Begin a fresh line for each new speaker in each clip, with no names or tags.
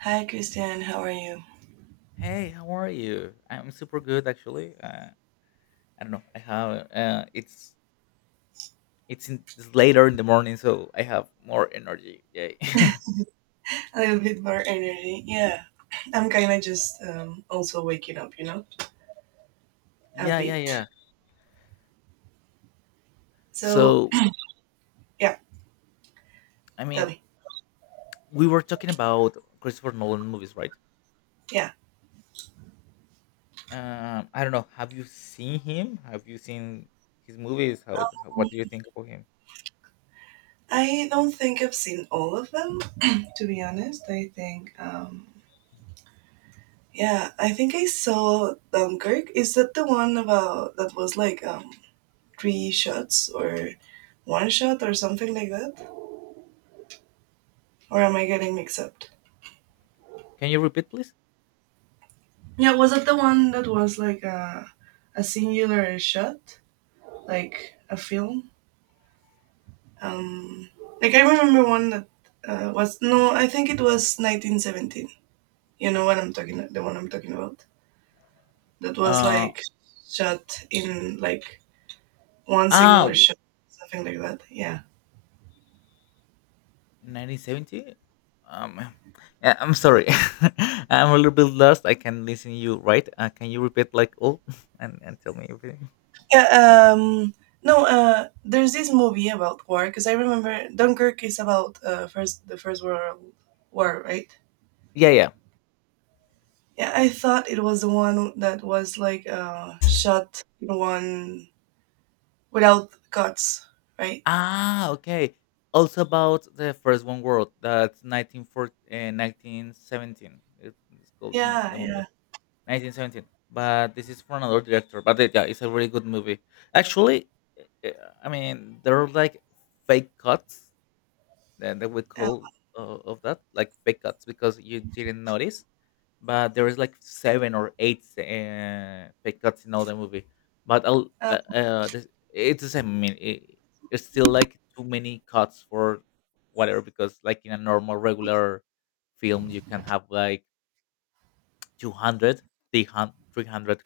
Hi, Christian. How are you?
Hey, how are you? I'm super good actually. I don't know. I have it's, in, it's later in the morning, so I have more energy. Yay!
A little bit more energy. Yeah, I'm kind of just also waking up, a
yeah, yeah,
bit.
yeah.
So,
So
yeah,
I
tell
mean,
me.
we were talking about Christopher Nolan movies, right?
Yeah,
I don't know. Have you seen him? Have you seen his movies? How, what do you think about him?
I don't think I've seen all of them, to be honest. I think, yeah, I think I saw Dunkirk. Is that the one about that was like three shots or one shot or something like that? Or am I getting mixed up?
Can you repeat, please?
Yeah, was that the one that was like a singular shot? Like a film. Um, like I remember one that was no, I think it was 1917. You know what I'm talking the one I'm talking about. That was
Uh,
like shot in like one single
ah,
or shot, something like that. Yeah.
1970, um yeah, I'm sorry. I'm a little bit lost. I can listen you right. Can you repeat like all and tell me everything.
Yeah. Um, no. There's this movie about war because I remember Dunkirk is about first the First World War, right?
Yeah, yeah.
Yeah, I thought it was the one that was like shot in one without cuts, right?
Okay, also about the first one world, that's 1940. 1917, it's called the, no-
Yeah,
the movie
yeah,
1917, but this is for another director. But it, yeah, it's a really good movie actually. uh, I mean, there are like fake cuts, then they would
yeah,
call, of that, like fake cuts, because you didn't notice. But there is like seven or eight fake cuts in all the movie.
um,
It's the same. I mean, it, it's still like too many cuts for whatever, because like in a normal regular film you can have like 200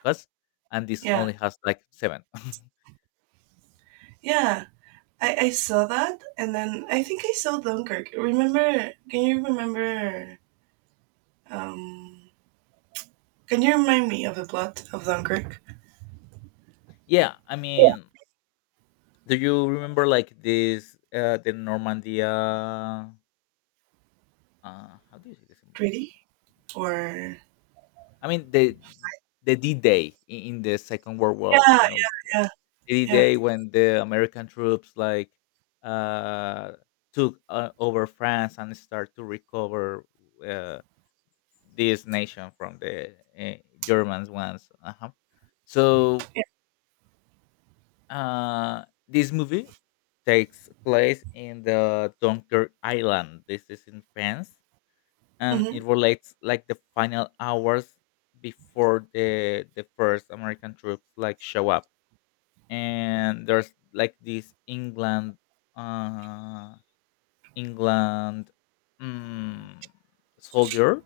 cuts, and this
yeah,
only has like seven.
yeah. I saw that, and then I think I saw Dunkirk. Remember? Can you remember? Um, can you remind me of the plot of Dunkirk?
yeah i
Yeah.
mean do you remember like this the Normandia? How do you say disembark? On
Treaty
it?
or?
I mean the D Day in the Second World War.
Yeah, yeah,
You know, like,
yeah,
D
yeah,
Day, when the American troops like uh, took over France and start to recover uh, this nation from the uh, Germans once. Uh-huh. So
yeah.
This movie takes place in the Dunkirk Island. This is in France, and
Mm-hmm,
it relates like the final hours before the first American troops like show up. And there's like this England. Uh, England mm, soldier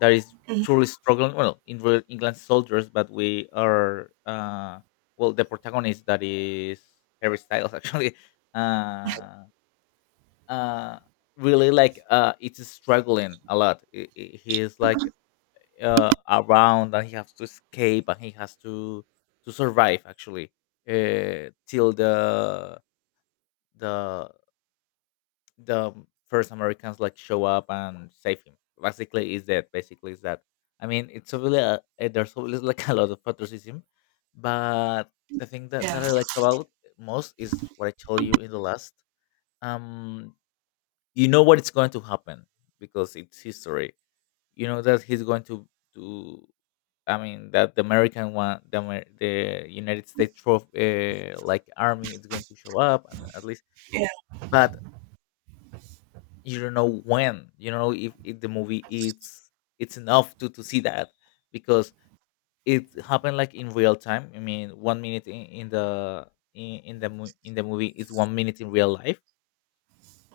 that is
mm-hmm.
truly struggling. Well, in real England soldiers, but we are well the protagonist, that is Harry Styles actually. Uh, uh, really like it's struggling a lot. He is like around, and he has to escape, and he has to survive actually till the the first Americans like show up and save him. Basically, is that. I mean, it's really a, eh, there's always like a lot of patriotism, but the thing that,
Yeah,
that I like about most is what I told you in the last. Um, you know what it's going to happen, because it's history. You know that he's going to. I mean that the American one, the United States trophy, like army is going to show up, and at least.
yeah.
But you don't know when, you know, if the movie it's enough to see that, because it happened like in real time. I mean, 1 minute in the in, in the movie is 1 minute in real life,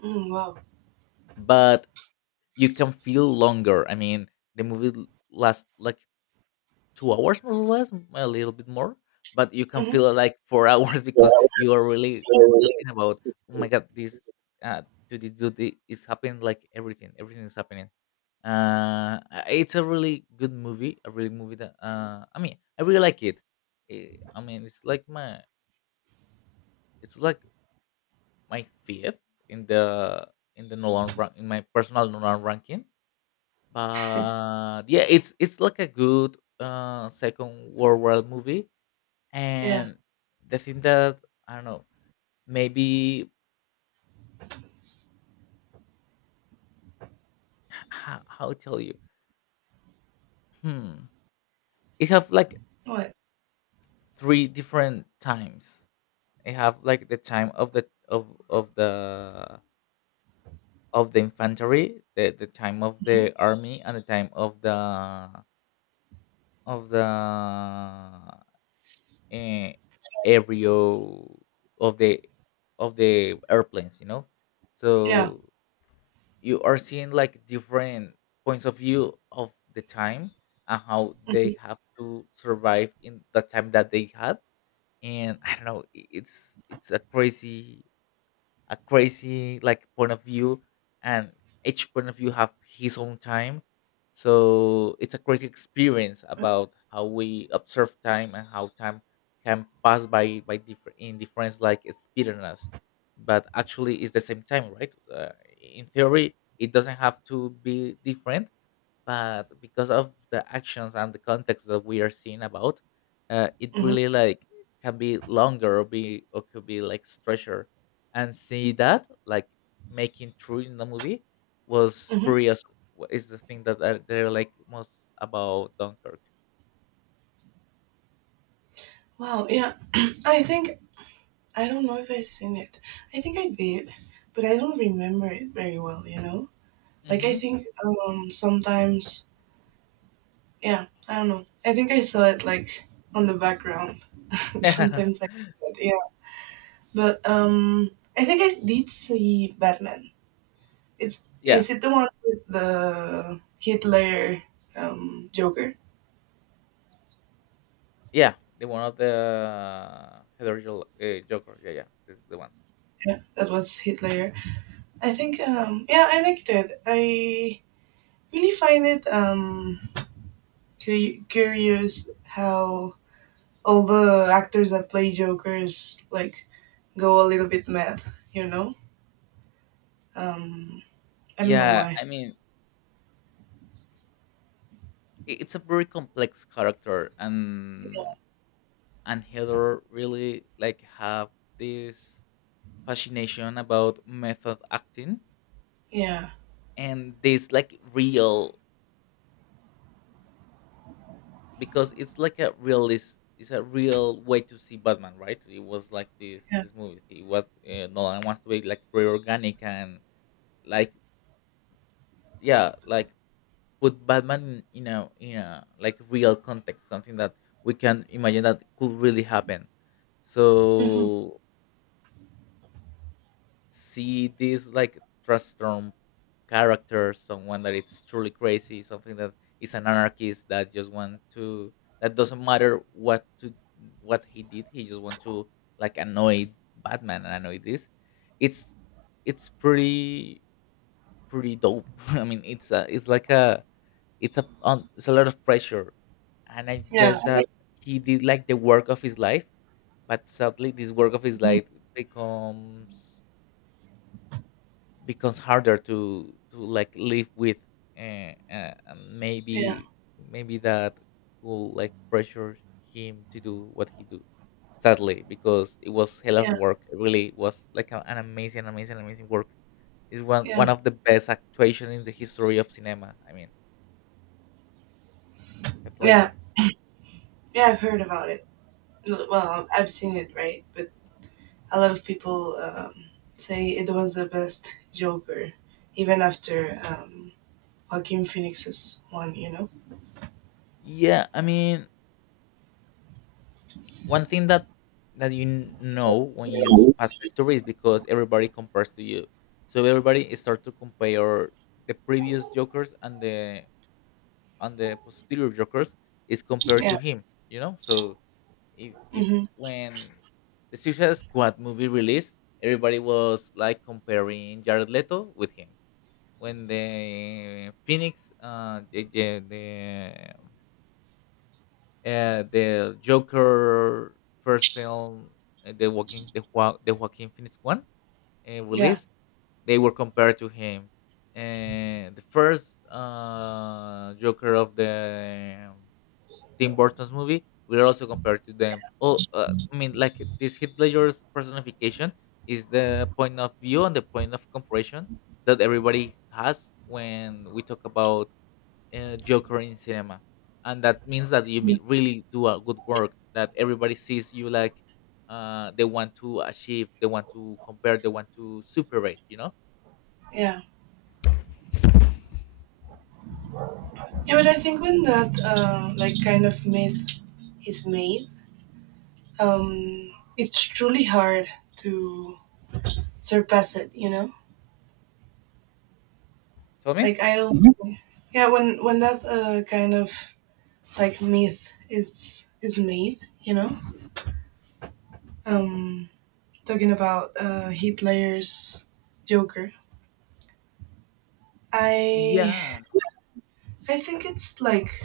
Mm, wow.
but you can feel longer. I mean, the movie lasts like 2 hours more or less, a little bit more, but you can
Mm-hmm.
feel like four hours,
Yeah,
because you are really
really.
talking about, oh my god, this uh to this dude is happening, like everything, everything is happening. It's a really good movie, a really movie that uh, I mean, I really like it. I mean, it's like my fifth in the, in the Nolan rank, in my personal Nolan ranking. But yeah, it's like a good second world war movie.
Yeah.
And the thing that I don't know, maybe how tell you, hmm, it have like
What?
three different times. I have like the time of the infantry, the time of the army, and the time of the aerial of the of the airplanes. You know,
Yeah.
so you are seeing like different points of view of the time, and how they have to survive in the time that they had. And I don't know. It's a crazy, a crazy like point of view, and each point of view have his own time, so it's a crazy experience about how we observe time, and how time can pass by different in different like speed on us, but actually it's the same time, right? In theory it doesn't have to be different, but because of the actions and the context that we are seeing about, it
Mm-hmm.
really like can be longer, or be, or could be like stretcher, and see that like making true in the movie was
Mm-hmm.
pretty as what is the thing that are, they're like most about Dunkirk.
Wow. Yeah. I think I don't know if I've seen it. I think I did, but I don't remember it very well. Like I
Hmm.
think sometimes yeah, I don't know. I think I saw it like on the background. Sometimes I but yeah. But I think I did see Batman. It's
yeah
is it the one with the Hitler Joker?
yeah The one of the joker, yeah, yeah, this is the one.
Yeah, that was Hitler. I think yeah, I liked it. I really find it cu- curious how all the actors that play Jokers like go a little bit mad, you know. Um, I don't know
yeah
why.
i mean it's a very complex character, and Heather really like have this fascination about method acting,
Yeah,
and this like real, because it's like a realist, it's a real way to see Batman, right? It was like this
yeah,
this movie. It was Nolan wants to be like very organic, and like yeah, like put Batman in a like real context, something that we can imagine that could really happen.
hmm
So see this like transform character, someone that it's truly crazy, something that is an anarchist that just want to, that doesn't matter what to, what he did, he just want to like annoy Batman, and annoy this. It's it's pretty, pretty dope. I mean, it's a it's like a it's a it's a lot of pressure, and I
yeah,
guess
I
that
like-
he did like the work of his life. But sadly, this work of his
mhm.
life becomes becomes harder to like live with. And
Yeah,
maybe, maybe that could like pressure him to do what he do, sadly, because it was hell of a
yeah,
work. It really was like an amazing, amazing, amazing work. It's one
yeah,
one of the best actuation in the history of cinema. I mean, Heath
yeah,
Ledger.
yeah. I've heard about it. L- Well, I've seen it, right? But a lot of people say it was the best Joker, even after Joaquin Phoenix's one.
Yeah, I mean, one thing that, that you know when you pass history is because everybody compares to you. So everybody is start to compare the previous jokers, and the posterior jokers, is compared
Yeah.
to him. You know, so if
Mm-hmm.
when the Suicide Squad movie released, everybody was like comparing Jared Leto with him. When the Phoenix, the Joker first film, the Joaquin Phoenix one
Yeah.
release, they were compared to him. And the first Joker of the Tim Burton's movie, we're also compared to them. Oh, I mean, like this Heath Ledger's personification is the point of view and the point of comparison that everybody has when we talk about Joker in cinema. And that means that you
Yeah.
really do a good work, that everybody sees you like they want to achieve, they want to compare, they want to superate. You know?
Yeah. Yeah. But I think when that like kind of made his made. It's truly hard to surpass it, you know.
Tell me.
Like I don't, Mhm. Yeah. When that kind of like myth is made, um, talking about Heath Ledger's Joker, I
Yeah,
I think it's like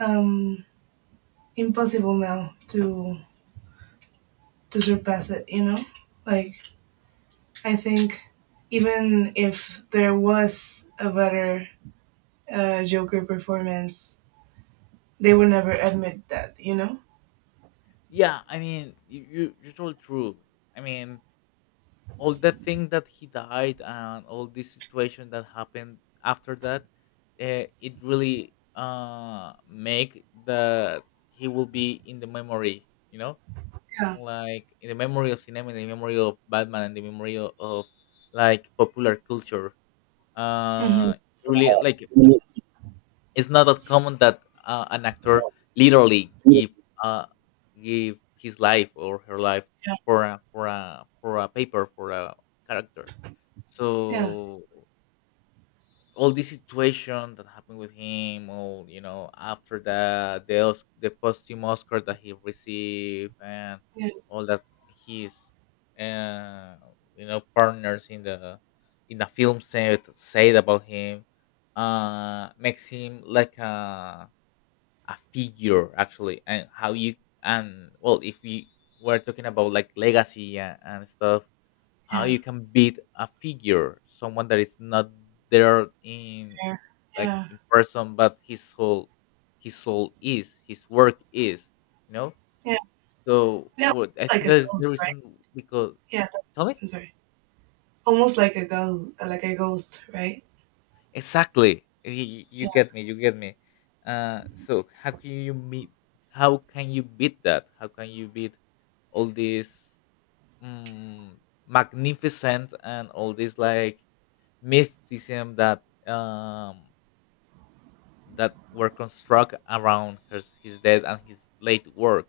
um, impossible now to surpass it, you know. Like I think even if there was a better Joker performance, they will never admit that, you know?
yeah. I mean, you you're so true. I mean, all the thing that he died, and all this situation that happened after that, it really make that he will be in the memory. You know,
Yeah.
like in the memory of cinema, in the memory of Batman, and the memory of like popular culture.
Hmm.
Uh, Really, like it's not that common that an actor literally
Yeah.
give uh give his life, or her life, for a paper for a character.
Yeah.
So all this situation that happened with him, all, you know, after that, the the posthumous Oscar that he received, and
Yeah.
all that his uh, you know, partners in the film set said about him, makes him like a figure actually. And how you, and well, if we were talking about like legacy and stuff, how
Yeah.
you can beat a figure, someone that is not there, in
Yeah.
like
Yeah.
in person, but his soul, his soul is his work is, you know,
Yeah.
so
Yeah.
what I
It's like
think
a
that is
ghost,
the
right?
reason, because,
Yeah, that-
tell me,
I'm sorry. Almost like a ghost, right?
exactly, you
Yeah.
get me, you get me. So how can you meet, how can you beat that, how can you beat all this, mm, magnificent, and all this like mysticism that that were construct around his death and his late work.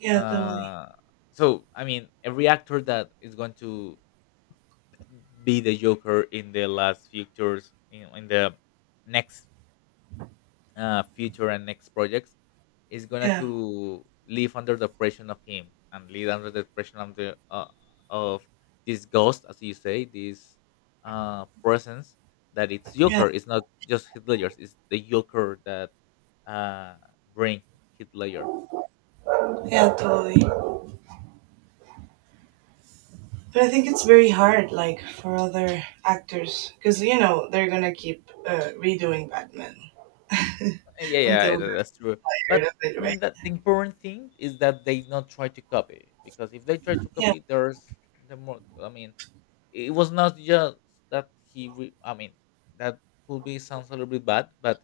Yeah. Totally.
Uh, so I mean, every actor that is going to be the Joker in the last futures, you know, in the next future and next projects, is gonna
Yeah.
to live under the pressure of him, and live under the pressure of the of this ghost, as you say, this presence that it's
Yeah.
Joker. It's not just Hitler's. It's the Joker that uh, bring Hitler.
Yeah. Totally. But I think it's very hard, like for other actors, because you know they're gonna keep redoing Batman
Yeah, yeah,
until they're
that's true.
tired
But
of it,
I mean, that
right?
the important thing is that they not try to copy, because if they try to copy, there's the more. It was not just that he. Re- I mean, that could be sounds a little bit bad, but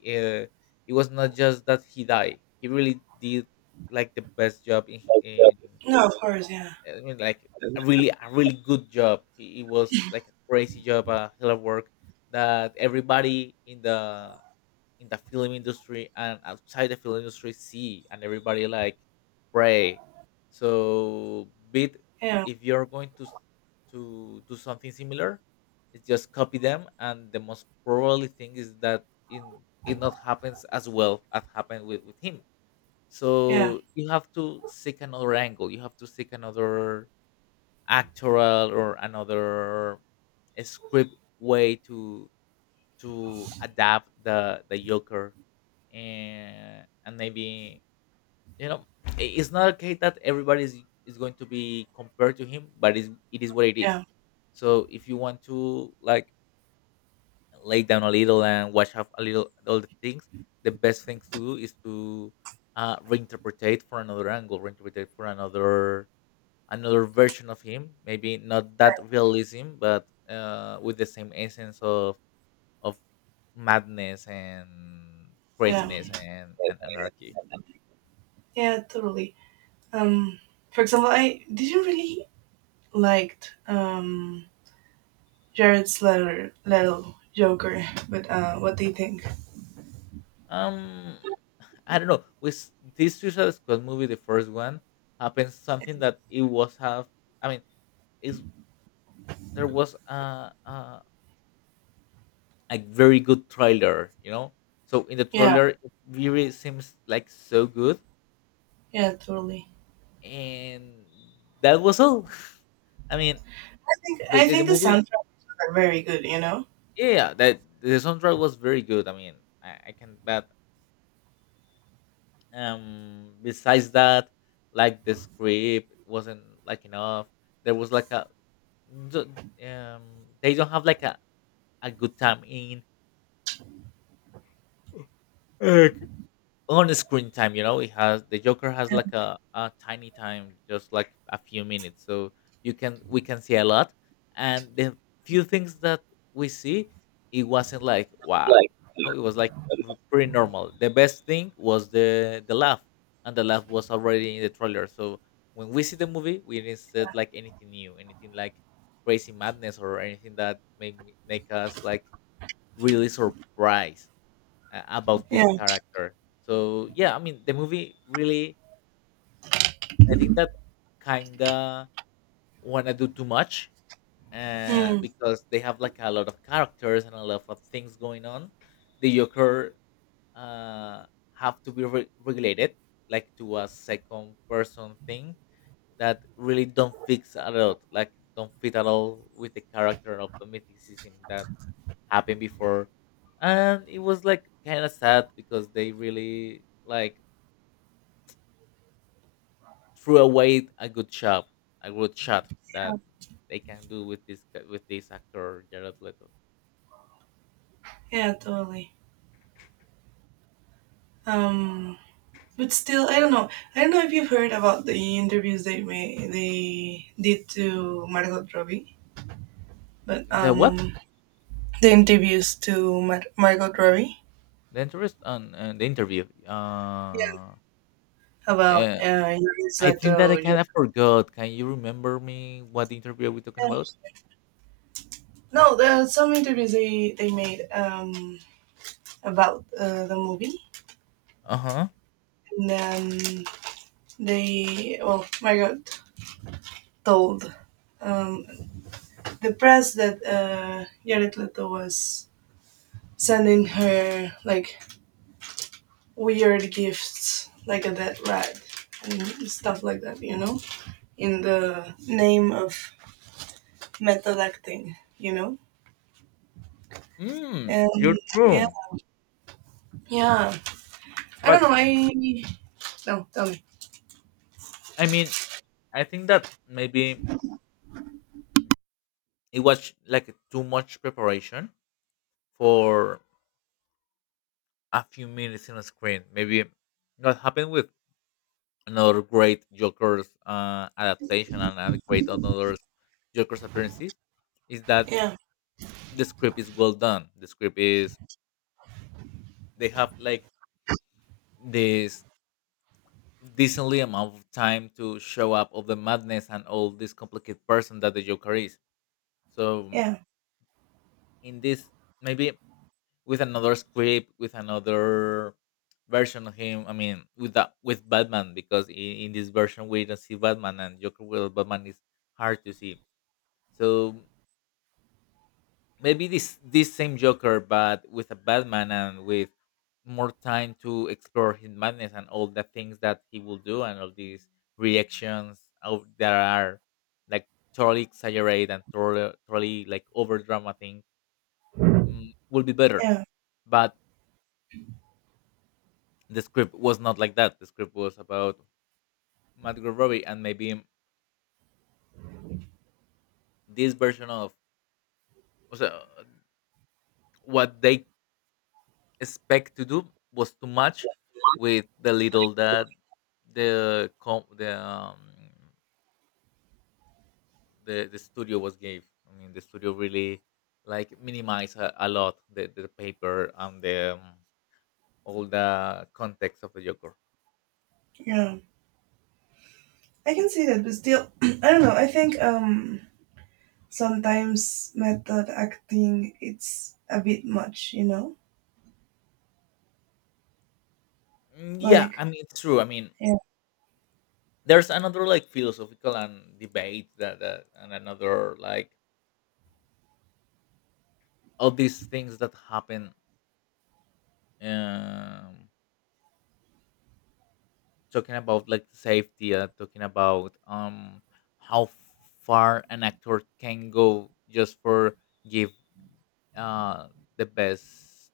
he, uh, it was not just that he died. He really did like the best job in
No, of course, yeah,
I mean, like
yeah,
a really a really good job. It was like a crazy job, a hell of work that everybody in the film industry and outside the film industry see, and everybody like pray so bit if you're going to do something similar, it's just copy them, and the most probably thing is that in it not happens as well as happened with him.
yeah,
So you have to seek another angle, you have to seek another actoral or another a script way to adapt the yoker. And maybe, you know, it's not okay that everybody is going to be compared to him, but it is what it is.
yeah,
So if you want to like lay down a little and watch out a little all the things, the best things to do is to reinterpretate for another angle, reinterpretate for another another version of him, maybe not that realism, but with the same essence of madness and
yeah,
craziness and anarchy.
yeah, totally. Um, for example, I didn't really liked Jared's letter, little Joker, but what do you think?
Um, I don't know. With this Suicide Squad movie, the first one, happens something that it was have. I mean, is there was a very good trailer, you know. So in the
Yeah,
trailer, it really seems like so good,
yeah, totally.
and that was all. I mean,
I think
the,
I
the, the
think the
movie,
soundtracks are very good. You know.
yeah, that the soundtrack was very good. I mean, I can, but besides that like the script wasn't like enough. There was like a d- um they don't have like a good time in on screen time, you know. It has the joker has
Yeah.
like a tiny time, just like a few minutes. So you can we can see a lot, and the few things that we see, it wasn't like wow, you know. It was like pretty normal. The best thing was the laugh, and the laugh was already in the trailer. So when we see the movie we didn't see like anything new, anything like crazy madness, or anything that make us like really surprised, about this
Yeah.
character. So yeah, I mean the movie really, I think that kinda wanna do too much,
Mm,
because they have like a lot of characters and a lot of things going on. The Joker uh, have to be regulated like to a second person thing that really don't fix at all, like don't fit at all with the character of the mythicism that happened before. And it was like kind of sad, because they really like threw away a good job, a good shot
yeah.
that they can do with this with this actor Jared Leto.
Yeah. Totally. Um. But still I don't know, I don't know if you've heard about the interviews they did to Margot Robbie but
The what?
the interviews to Mar- Margot Robbie
The interest on the interview,
yeah about
eh,
it's
I
like
think that I
the
kind of forgot. Can you remember me what interview are we talking about?
yeah. No, there are some interviews they made about the movie
Uh-huh.
and then they well Margot told um the press that Jared Leto was sending her like weird gifts like a dead rat and stuff like that, you know, in the name of method acting, you know.
Mm,
And
you're
yeah,
true,
yeah. I don't
but
know. I no, tell me.
I mean, I think that maybe it was like too much preparation for a few minutes on a screen. Maybe that happened with another great Joker's adaptation, and a great another Joker's appearances, is that
Yeah,
the script is well done. The script is they have like this decently amount of time to show up of the madness and all this complicated person that the Joker is. So
Yeah,
in this, maybe with another script, with another version of him. I mean, with that, with Batman, because in this version we don't see Batman, and Joker with Batman is hard to see. So maybe this this same Joker, but with a Batman and with more time to explore his madness and all the things that he will do and all these reactions of that are like totally exaggerated and totally like over drama thing, mm, will be better.
yeah,
But the script was not like that. The script was about Margot Robbie, and maybe this version of was, what they expect to do was too much with the little that the com- the um, the studio was gave. I mean, the studio really like minimized a lot the paper and the all the context of the Joker.
yeah. I can see that, but still, I don't know. I think sometimes method acting it's a bit much, you know.
Mm, yeah,
Like
I mean it's true. I mean,
yeah,
there's another like philosophical and debate that and another like all these things that happen um talking about like safety, talking about how far an actor can go just for give uh the best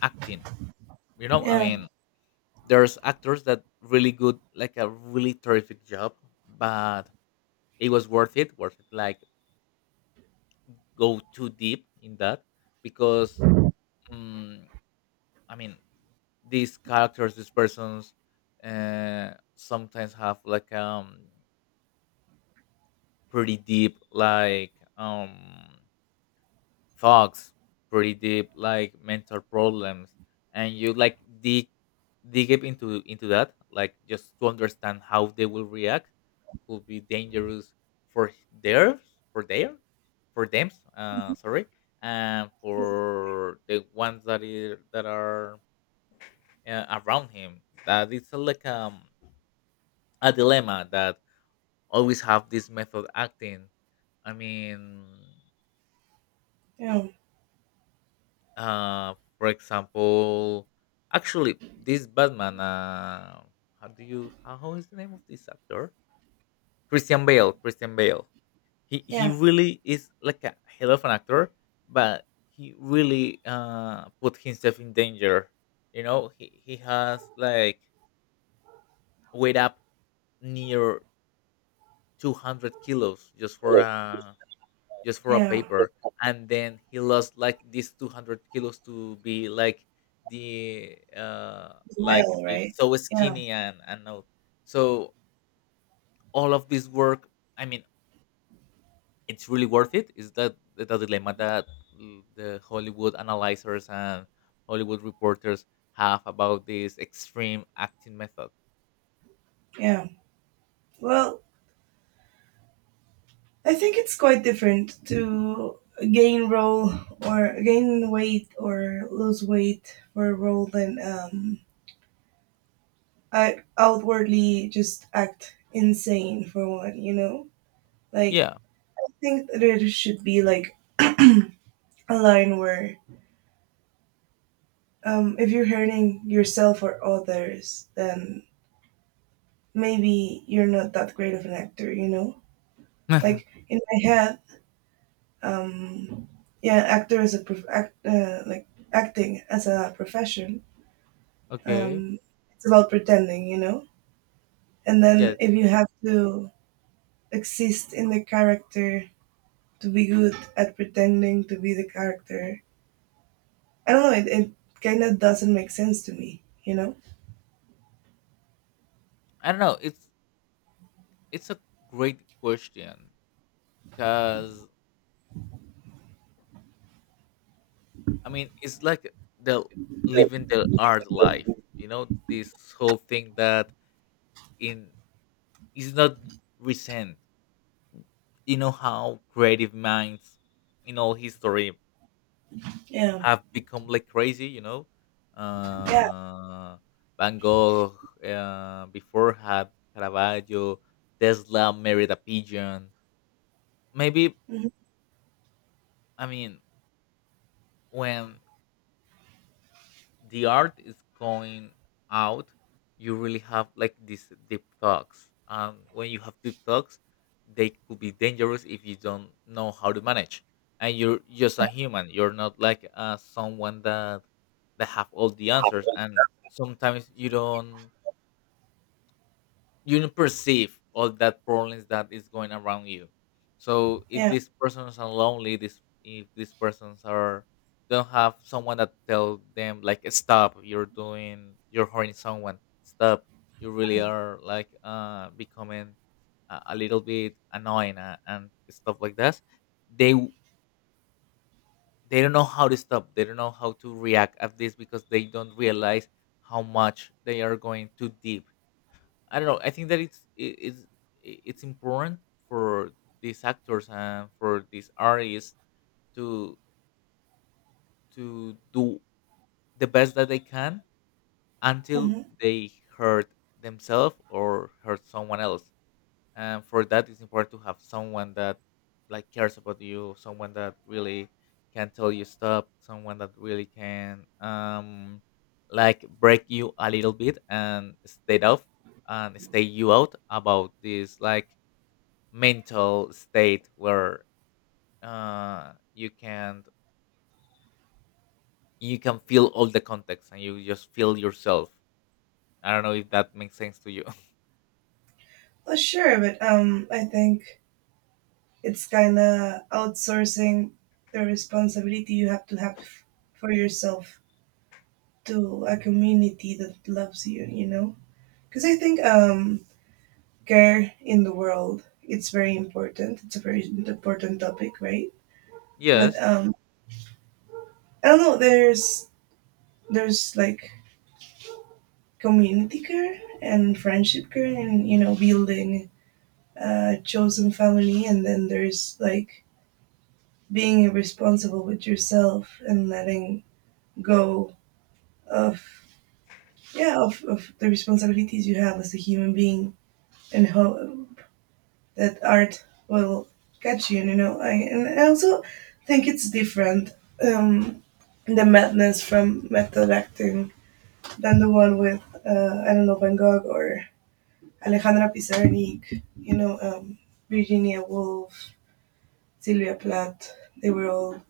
acting, you know, I
yeah,
mean there's actors that really good like a really terrific job, but it was worth it, worth it like go too deep in that, because mm, I mean, these characters, these persons, sometimes have like pretty deep like thoughts, pretty deep like mental problems, and you like dig up into that, like just to understand how they will react, could be dangerous for their for their for them. Sorry, and for the ones that is, that are around him, that it's like a dilemma that always have this method acting, I mean,
yeah,
for example, actually this batman, how do you how is the name of this actor? Christian Bale, Christian Bale. He
yeah,
really is like a hell of an actor, but he really put himself in danger, you know. He has like wait up near 200 kilos just for a
yeah.
paper, and then he lost like these 200 kilos to be like the like
Well,
be
right?
so
Yeah.
skinny and all. So all of this work, I mean, it's really worth it is that the dilemma that mm, the Hollywood analyzers and Hollywood reporters have about this extreme acting method.
Yeah. Well, I think it's quite different to gain role or gain weight or lose weight for a role than I outwardly just act insane for one, you know? Like
Yeah.
I think there should be like a line where if you're hurting yourself or others, then maybe you're not that great of an actor, you know? Like in my head um, yeah, actor is a prof- act, like acting as a profession.
Okay.
Um, it's about pretending, you know. And then
Yes,
if you
yes.
have to exist in the character to be good at pretending to be the character, I don't know. It kind of doesn't make sense to me, you know.
I don't know, it's a great question, because I mean it's like the living the art life, you know, this whole thing that in is not recent. You know how creative minds in all history
Yeah,
have become like crazy, you know.
yeah,
Uh, Van Gogh, before had Caravaggio, Tesla married a pigeon. Maybe,
hmm
I mean, when the art is going out, you really have like these deep thoughts. And when you have deep thoughts, they could be dangerous if you don't know how to manage. And you're just a human. You're not like someone that that have all the answers. And sometimes you don't, you don't perceive all that problems that is going around you. So if
yeah.
these persons are lonely, this if these persons are don't have someone that tell them like stop, you're doing you're hurting someone, stop, you really are like becoming a little bit annoying, and stuff like that. They w- they don't know how to stop. They don't know how to react at this, because they don't realize how much they are going too deep. I don't know. I think that it's it's important for these actors and for these artists to to do the best that they can until
Hmm.
they hurt themselves or hurt someone else. And for that, it's important to have someone that like cares about you, someone that really can tell you stop, someone that really can like break you a little bit and stay off and stay you out about this like mental state where uh you can you can feel all the context and you just feel yourself. I don't know if that makes sense to you.
Well, sure, but I think it's kind of outsourcing the responsibility you have to have for yourself to a community that loves you you know because I think care in the world it's very important it's a very important topic right but
Yes.
I don't know there's there's community care and friendship care and you know building a chosen family and then there's like being responsible with yourself and letting go of yeah of the responsibilities you have as a human being and how that art will catch you you know I, and I also think it's different um the madness from method acting than the one with I don't know Van Gogh or Alejandra Pizarnik you know Virginia Woolf Sylvia Plath they were all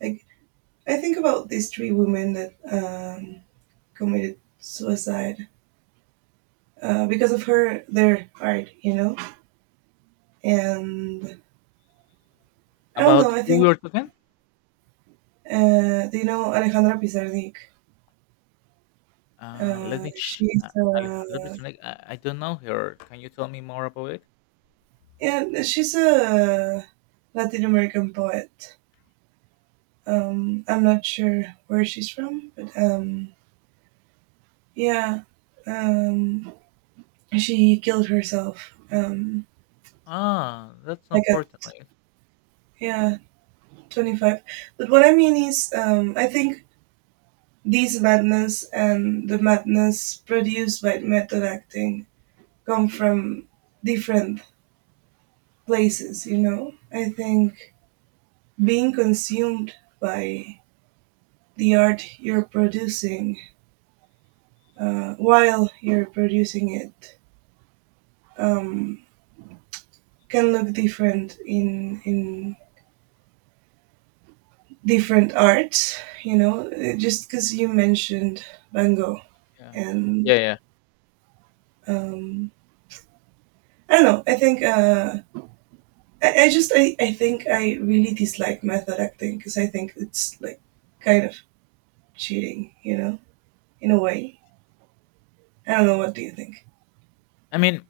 like I think about these three women that committed suicide because of her their art you know and I don't know.
About
I
who we
think
are talking?
do you know Alejandra Pizarnik?
uh let me ch-
She's
uh, Alejandra Pizarnik, I don't know her, can you tell me more about it?
yeah, she's a Latin American poet. I'm not sure where she's from, but yeah, um, she killed herself.
Ah, that's
Like at
unfortunate.
yeah, 25. But what I mean is, I think these madness and the madness produced by method acting come from different places, you know. I think being consumed by the art you're producing while you're producing it um, can look different in different arts, you know. Just because you mentioned Van Gogh
Yeah,
and
yeah. Yeah,
um, I don't know, I think. I think I really dislike method acting because I think it's like kind of cheating, you know, in a way. I don't know. What do you think?
I mean,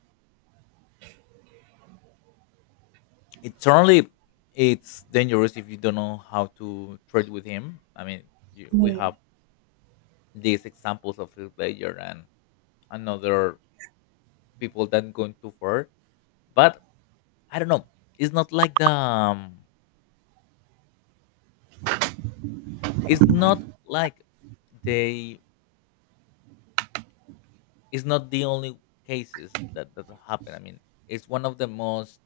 it's only it's dangerous if you don't know how to trade with him. I mean, you, we have these examples of Phil Player and another people that going too far, but I don't know, it's not like the it's not like they, it's not the only cases that that happen. I mean, it's one of the most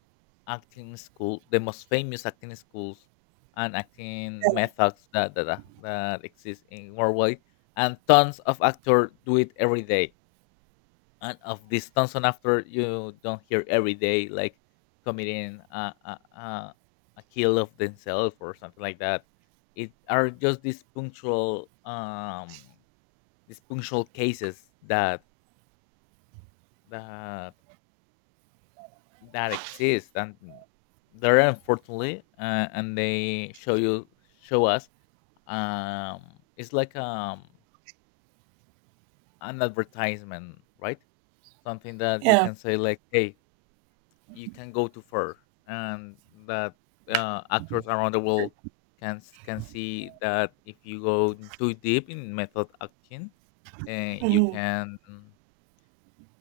acting school, the most famous acting schools and acting methods that exist in worldwide, and tons of actors do it every day. And of this Thompson after you don't hear every day like committing a, a kill of themselves or something like that. It are just these punctual cases that that that exist, and they're unfortunately, and they show you show us um it's like an advertisement, right? Something that you
Yeah.
can say like, hey, you can go too far, and that, actors around the world can see that if you go too deep in method acting, uh, you
Mhm.
can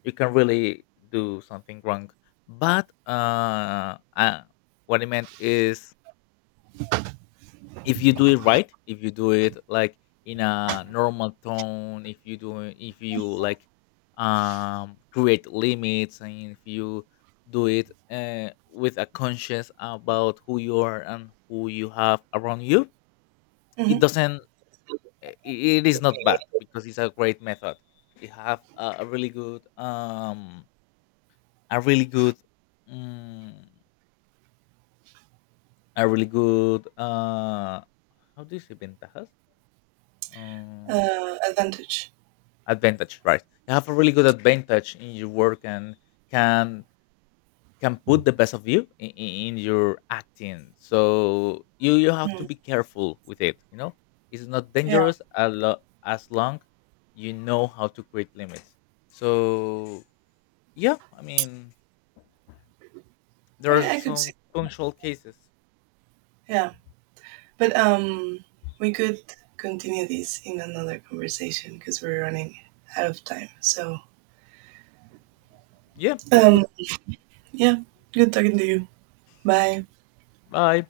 you can really do something wrong. But what I meant is, if you do it right, if you do it like in a normal tone, if you if you like create limits, and if you do it with a conscience about who you are and who you have around you,
Mhm.
it doesn't it is not bad, because it's a great method. You have a really good mm, a really good how do you say ventajas? Um,
Advantage.
Advantage, right? You have a really good advantage in your work, and can can put the best of you in your acting. So you have to
Mm.
be careful with it, you know. It's not
Yeah.
dangerous as long you know how to create limits. So yeah, I mean,
I,
there
mean,
are
I could see.
some punctual cases.
Yeah. But we could continue this in another conversation because we're running out of time. So
Yeah, that's good.
um, yeah. Good talking to you. Bye.
Bye.